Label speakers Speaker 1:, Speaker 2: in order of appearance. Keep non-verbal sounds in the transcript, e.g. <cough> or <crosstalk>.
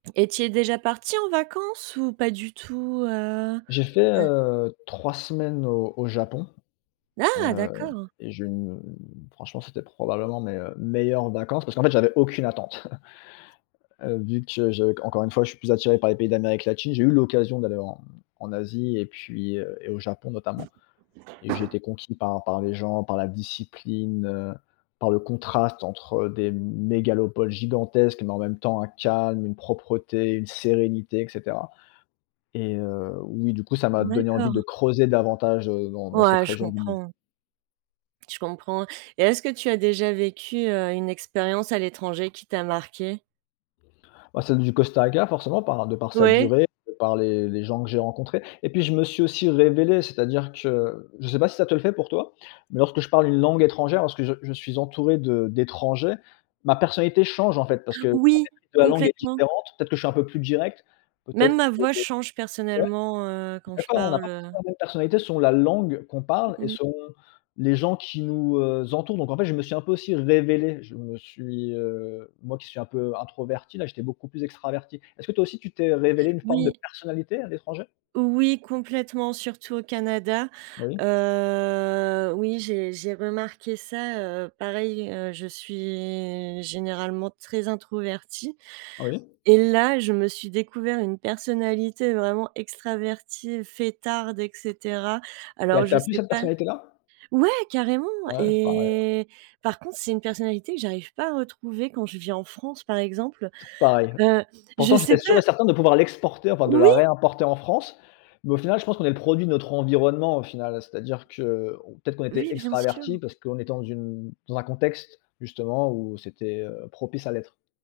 Speaker 1: Et tu es déjà parti en vacances ou pas du tout? Heu,
Speaker 2: J'ai fait,
Speaker 1: ouais.
Speaker 2: heu, 3 semaines au au Japon,
Speaker 1: Ah!
Speaker 2: heu
Speaker 1: D'accord.
Speaker 2: et j'ai une, heu, franchement, c'était probablement mes, heu, meilleures vacances. Parce qu'en fait, j'avais aucune attente. <chuckles> Heu, vu que je qu'encore une fois, je suis plus attiré par les pays d'Amérique latine, j'ai eu l'occasion d'aller en en Asie et puis, heu et au Japon notamment et j'ai été conquis par par les gens, par la discipline. Heu, par le contraste entre des mégalopoles gigantesques, mais en même temps un calme, une propreté, une sérénité et cetera et heu, oui, du coup, ça m'a donné envie de
Speaker 1: D'accord.
Speaker 2: creuser davantage, heu, dans dans cette
Speaker 1: Ouais je
Speaker 2: région du monde.
Speaker 1: comprends. Je comprends et est ce que tu as déjà vécu, heu, une expérience à l'étranger qui t'a marquée?
Speaker 2: Ah, celle du Costa Rica forcément, par de par sa
Speaker 1: Oui.
Speaker 2: durée, par les les gens que j'ai rencontrés et puis je me suis aussi révélé. C'est-à-dire que, je sais pas si ça te le fait pour toi, mais lorsque je parle une langue étrangère, lorsque je je suis entouré de d'étrangers, ma personnalité change en fait. Parce que en
Speaker 1: Oui,
Speaker 2: fait la langue est
Speaker 1: complètement.
Speaker 2: différente, peut-être que je suis un peu plus direct, peut-être
Speaker 1: Même ma voix
Speaker 2: que
Speaker 1: change,
Speaker 2: ouais?
Speaker 1: personnellement, heu,
Speaker 2: On est
Speaker 1: quand je
Speaker 2: d'accord on n'a
Speaker 1: parle,
Speaker 2: pas
Speaker 1: heu
Speaker 2: forcément la même personnalité selon la langue qu'on parle et
Speaker 1: Mmh.
Speaker 2: selon, heu, les gens qui nous, heu, entourent donc en fait, je me suis un peu aussi révélé. Je me suis, heu moi qui suis un peu introverti, là j'étais beaucoup plus extraverti. Est ce que toi aussi tu t'es révélé une forme de
Speaker 1: Oui.
Speaker 2: personnalité à l'étranger?
Speaker 1: Oui complètement, surtout au Canada.
Speaker 2: Oui.
Speaker 1: Heu, oui j'ai j'ai remarqué ça, heu, pareil, heu, je suis généralement très introvertie
Speaker 2: Oui.
Speaker 1: et là, je me suis découvert une personnalité vraiment extravertie, fêtarde et cetera.
Speaker 2: Et
Speaker 1: Alors
Speaker 2: elle
Speaker 1: je
Speaker 2: t'a plu plus
Speaker 1: sais
Speaker 2: cette
Speaker 1: pas
Speaker 2: personnalité là?
Speaker 1: ouais, carrément
Speaker 2: Ah ouais? Pareil ouais.
Speaker 1: et par contre, c'est une personnalité que j'arrive pas à retrouver quand je vis en France par exemple,
Speaker 2: Toujours pareil.
Speaker 1: heu, je
Speaker 2: Pourtant
Speaker 1: sais
Speaker 2: j'étais sûr
Speaker 1: pas
Speaker 2: et certain de pouvoir l'exporter, enfin de
Speaker 1: oui!
Speaker 2: la réimporter en France, mais au final je pense qu'on est le produit de notre environnement, au final. C'est-à-dire que, on peut-être qu'on était
Speaker 1: Oui, bien
Speaker 2: extraverti
Speaker 1: sûr.
Speaker 2: parce que on est dans une dans un contexte justement où c'était, heu, propice à l'être.